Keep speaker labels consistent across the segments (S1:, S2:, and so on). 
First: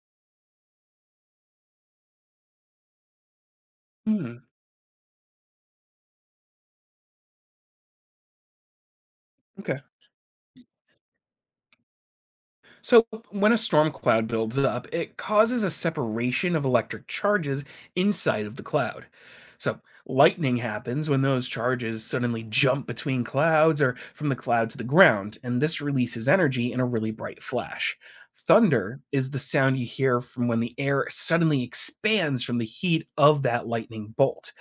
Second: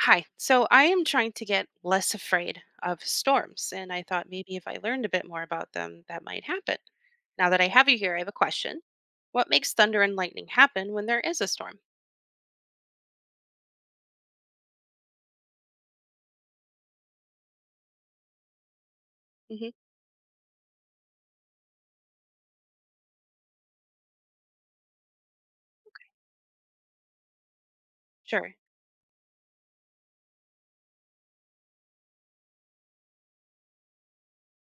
S1: Hi. So I am trying to get less afraid of storms, and I thought
S2: Hmm,
S1: maybe if I learned a bit more about them, that might happen. Now that I have you here, I have a question. What makes
S2: okay.
S1: thunder and lightning happen when there is a storm?
S2: So when a storm cloud builds up, it causes a separation of electric charges inside of the cloud.
S1: Hmm.
S2: So lightning happens when those charges suddenly jump between clouds or from the cloud to the ground, and this releases energy in a really bright flash.
S1: Sure.
S2: Thunder is the sound you hear from when the air suddenly expands from the heat of that lightning bolt.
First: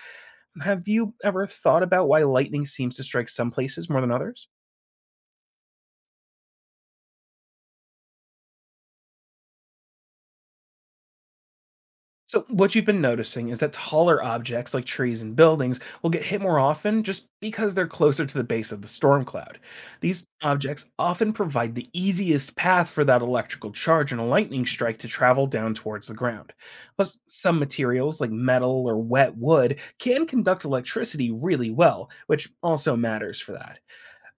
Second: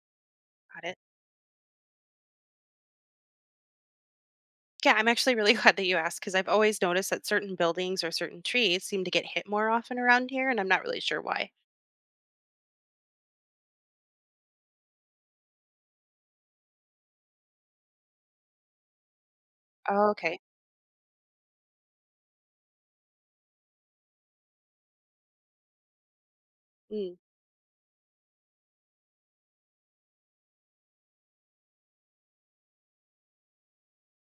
S1: Got
S2: Have
S1: it.
S2: you ever thought about why lightning seems to strike some places more than others?
S1: Yeah, I'm actually really glad that you asked because I've always noticed that certain buildings or certain trees seem to get hit more often around here, and I'm not really sure why.
S2: So, what you've been noticing is that taller objects like trees and buildings will get hit more often just because they're closer to the base of the storm cloud.
S1: Oh,
S2: These
S1: okay.
S2: objects often provide the easiest path for that electrical charge in a lightning strike to travel down towards the ground.
S1: Mm.
S2: Plus, some materials like metal or wet wood can conduct electricity really well, which also matters for that.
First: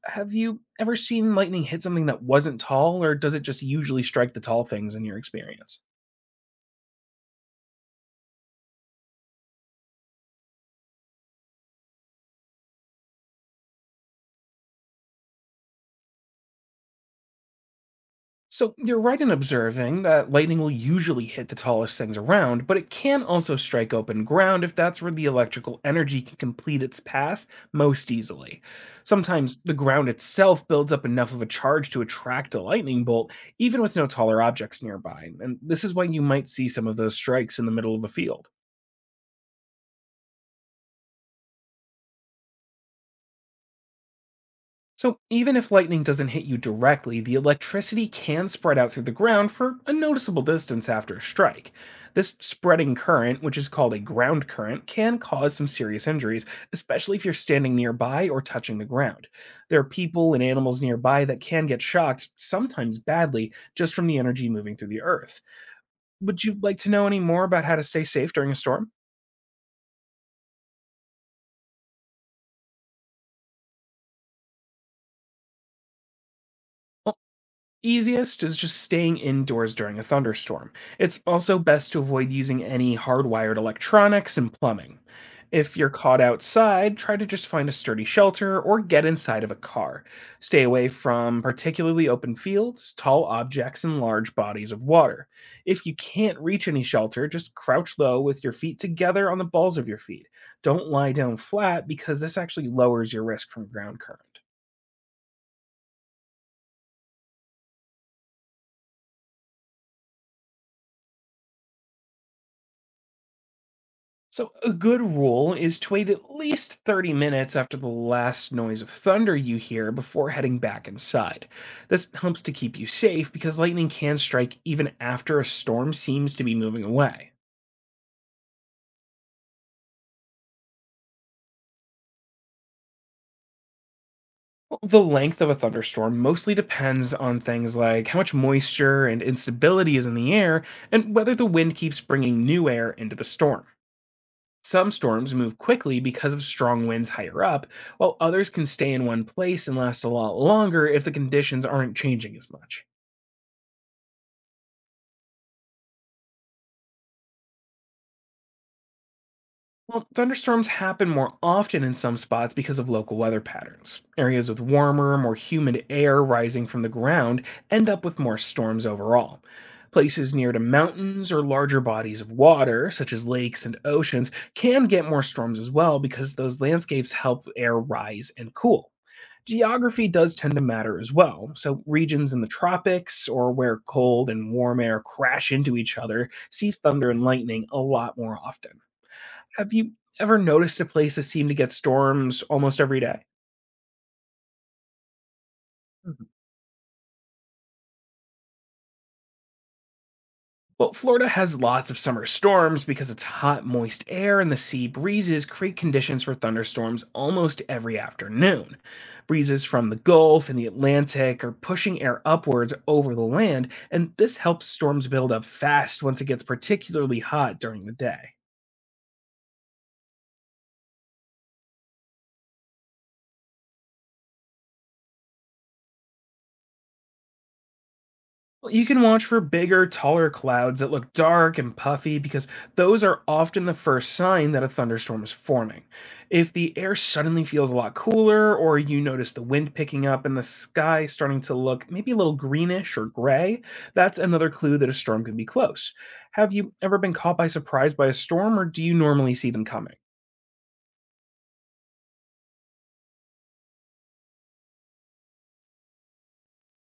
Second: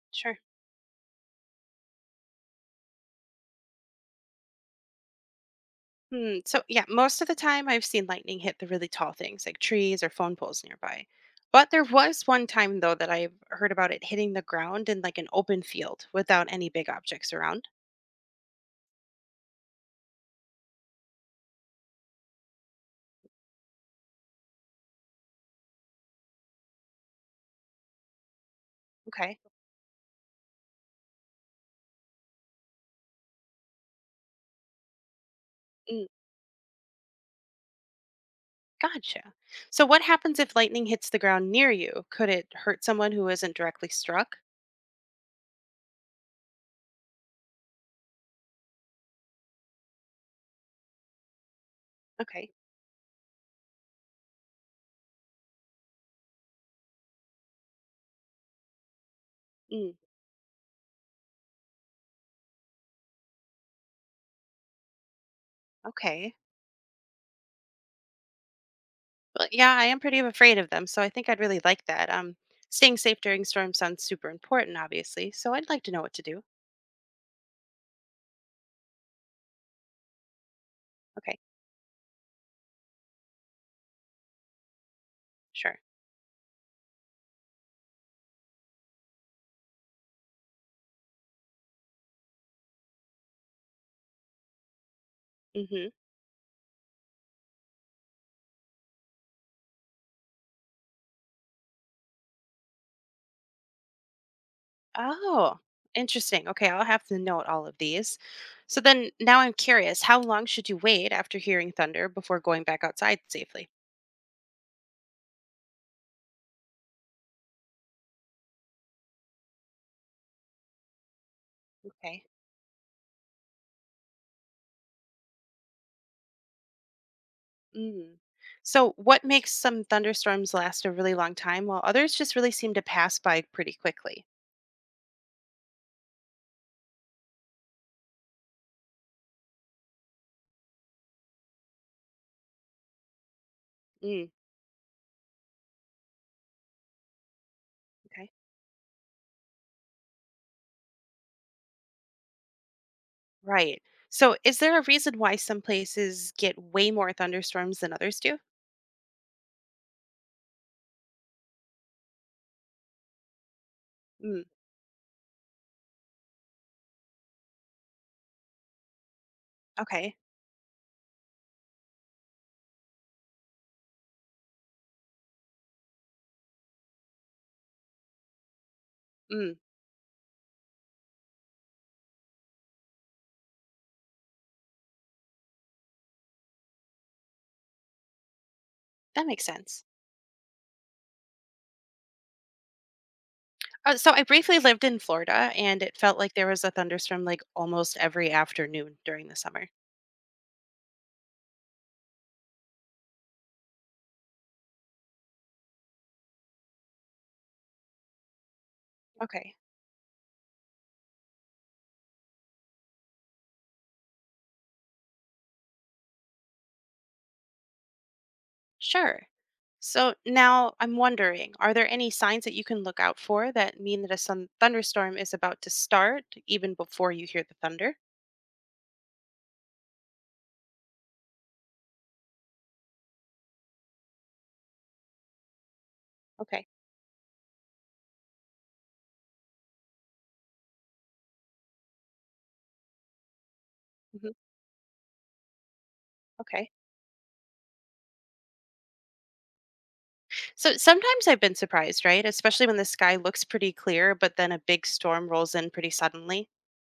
S2: Have
S1: Sure.
S2: you ever seen lightning hit something that wasn't tall, or does it just usually strike the tall things in your experience?
S1: Hmm. So yeah, most of the time I've seen lightning hit the really tall things like trees or phone poles nearby. But there was one time though that I've heard about it hitting the ground in like an open field without any big objects around.
S2: So you're right in observing that lightning will usually hit the tallest things around, but it can also strike open ground if that's where the electrical energy can complete its path most easily.
S1: Okay.
S2: Sometimes the ground itself builds up enough of a charge to attract a lightning bolt, even with no taller objects nearby, and this is why
S1: Mm.
S2: you might see some of those strikes in the middle of a field.
S1: Gotcha. So what happens if lightning hits the ground near you? Could it hurt someone who isn't directly struck?
S2: So, even if lightning doesn't hit you directly, the electricity can spread out through the ground for a noticeable distance after a strike. This
S1: Okay.
S2: spreading current, which is called a ground current, can cause some serious injuries, especially if you're standing nearby or touching the ground. There are
S1: Mm.
S2: people and animals nearby that can get shocked, sometimes badly, just from the energy moving through the earth.
S1: Okay.
S2: Would you like to know any more about how to stay safe during a storm?
S1: Well, yeah, I am pretty afraid of them, so I think I'd really like that. Staying safe during storms sounds super important, obviously. So I'd like to know what to do.
S2: Easiest is just staying indoors during a thunderstorm. It's
S1: Okay,
S2: also best to avoid using any hardwired electronics and plumbing. If
S1: sure.
S2: you're caught outside, try to just find a sturdy shelter or get inside of a car. Stay away from particularly open fields, tall objects, and large bodies of water. If
S1: Mm-hmm.
S2: you can't reach any shelter, just crouch low with your feet together on the balls of your feet. Don't lie down flat because this actually lowers your risk from ground current.
S1: Oh, interesting. Okay, I'll have to note all of these. So then, now I'm curious. How long should you wait after hearing thunder before going back outside safely?
S2: So, a good rule is to wait at least 30 minutes after the last noise of thunder you hear before heading back inside. This
S1: Okay.
S2: helps to keep you safe because lightning can strike even after a storm seems to be moving away.
S1: Mm. So, what makes some thunderstorms last a really long time while others just really seem to pass by pretty quickly?
S2: Well, the length of a thunderstorm mostly depends on things like how much moisture and instability is in the air and whether the wind keeps bringing new air into the storm.
S1: Mm,
S2: Some storms move quickly because of strong winds higher up, while
S1: okay.
S2: others can stay in one place and last a lot longer if the conditions aren't changing as much.
S1: Right. So, is there a reason why some places get way more thunderstorms than others do?
S2: Well, thunderstorms happen more often in some spots because of local weather patterns.
S1: Mm,
S2: Areas with warmer, more humid air rising from the ground end up with more storms overall.
S1: okay.
S2: Places near to mountains or larger bodies of water, such as lakes and oceans, can get more storms as well because those landscapes help air rise and cool.
S1: Mm,
S2: Geography does tend to matter as well. So, regions in the tropics or where cold and warm air crash into each other see thunder and lightning a lot more often.
S1: that makes
S2: Have
S1: sense.
S2: you ever noticed a place that seemed to get storms almost every day?
S1: So, I briefly lived in Florida, and it felt like there was a thunderstorm like almost every afternoon during the summer.
S2: Well, Florida has lots of summer storms because its hot, moist air and the sea breezes create conditions for thunderstorms almost every afternoon.
S1: Okay.
S2: Breezes from the Gulf and the Atlantic are pushing air upwards over the land, and this helps storms build up fast once it gets particularly hot during the day.
S1: Sure. So, now I'm wondering, are there any signs that you can look out for that mean that a thunderstorm is about to start even before you hear the thunder?
S2: Well, you can watch for bigger, taller clouds that look dark and puffy because those are often the first sign that a thunderstorm is forming. If
S1: Okay.
S2: the air suddenly feels a lot cooler, or you notice the wind picking up and the sky starting to look maybe a little greenish or gray, that's
S1: Hmm.
S2: another clue that a storm could be close. Have
S1: Okay.
S2: you ever been caught by surprise by a storm, or do you normally see them coming?
S1: So sometimes I've been surprised, right? Especially when the sky looks pretty clear, but then a big storm rolls in pretty suddenly.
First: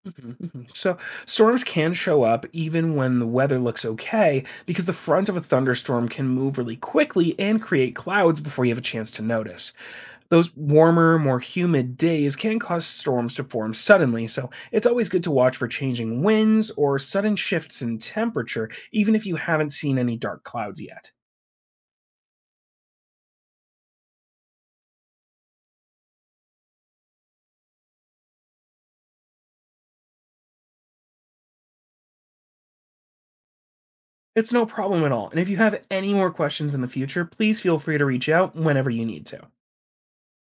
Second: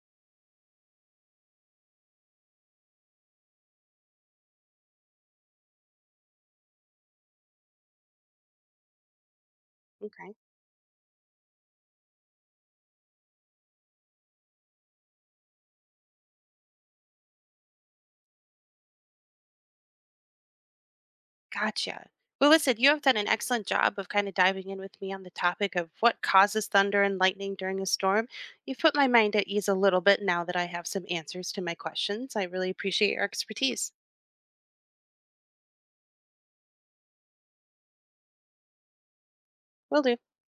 S2: Mhm, mhm. So storms can show up even when the weather looks okay because the front of a thunderstorm can move really quickly and create clouds before you have a chance to notice.
S1: Okay,
S2: Those warmer, more humid days can cause storms to form suddenly, so it's always good to watch for changing winds or sudden shifts in temperature, even if you haven't seen any dark clouds yet.
S1: gotcha. Well, listen, you have done an excellent job of kind of diving in with me on the topic of what causes thunder and lightning during a storm. You've put my mind at ease a little bit now that I have some answers to my questions. I really appreciate your expertise.
S2: It's no problem at all, and if you have any more questions in the future, please feel free to reach out whenever you need to.
S1: Will do.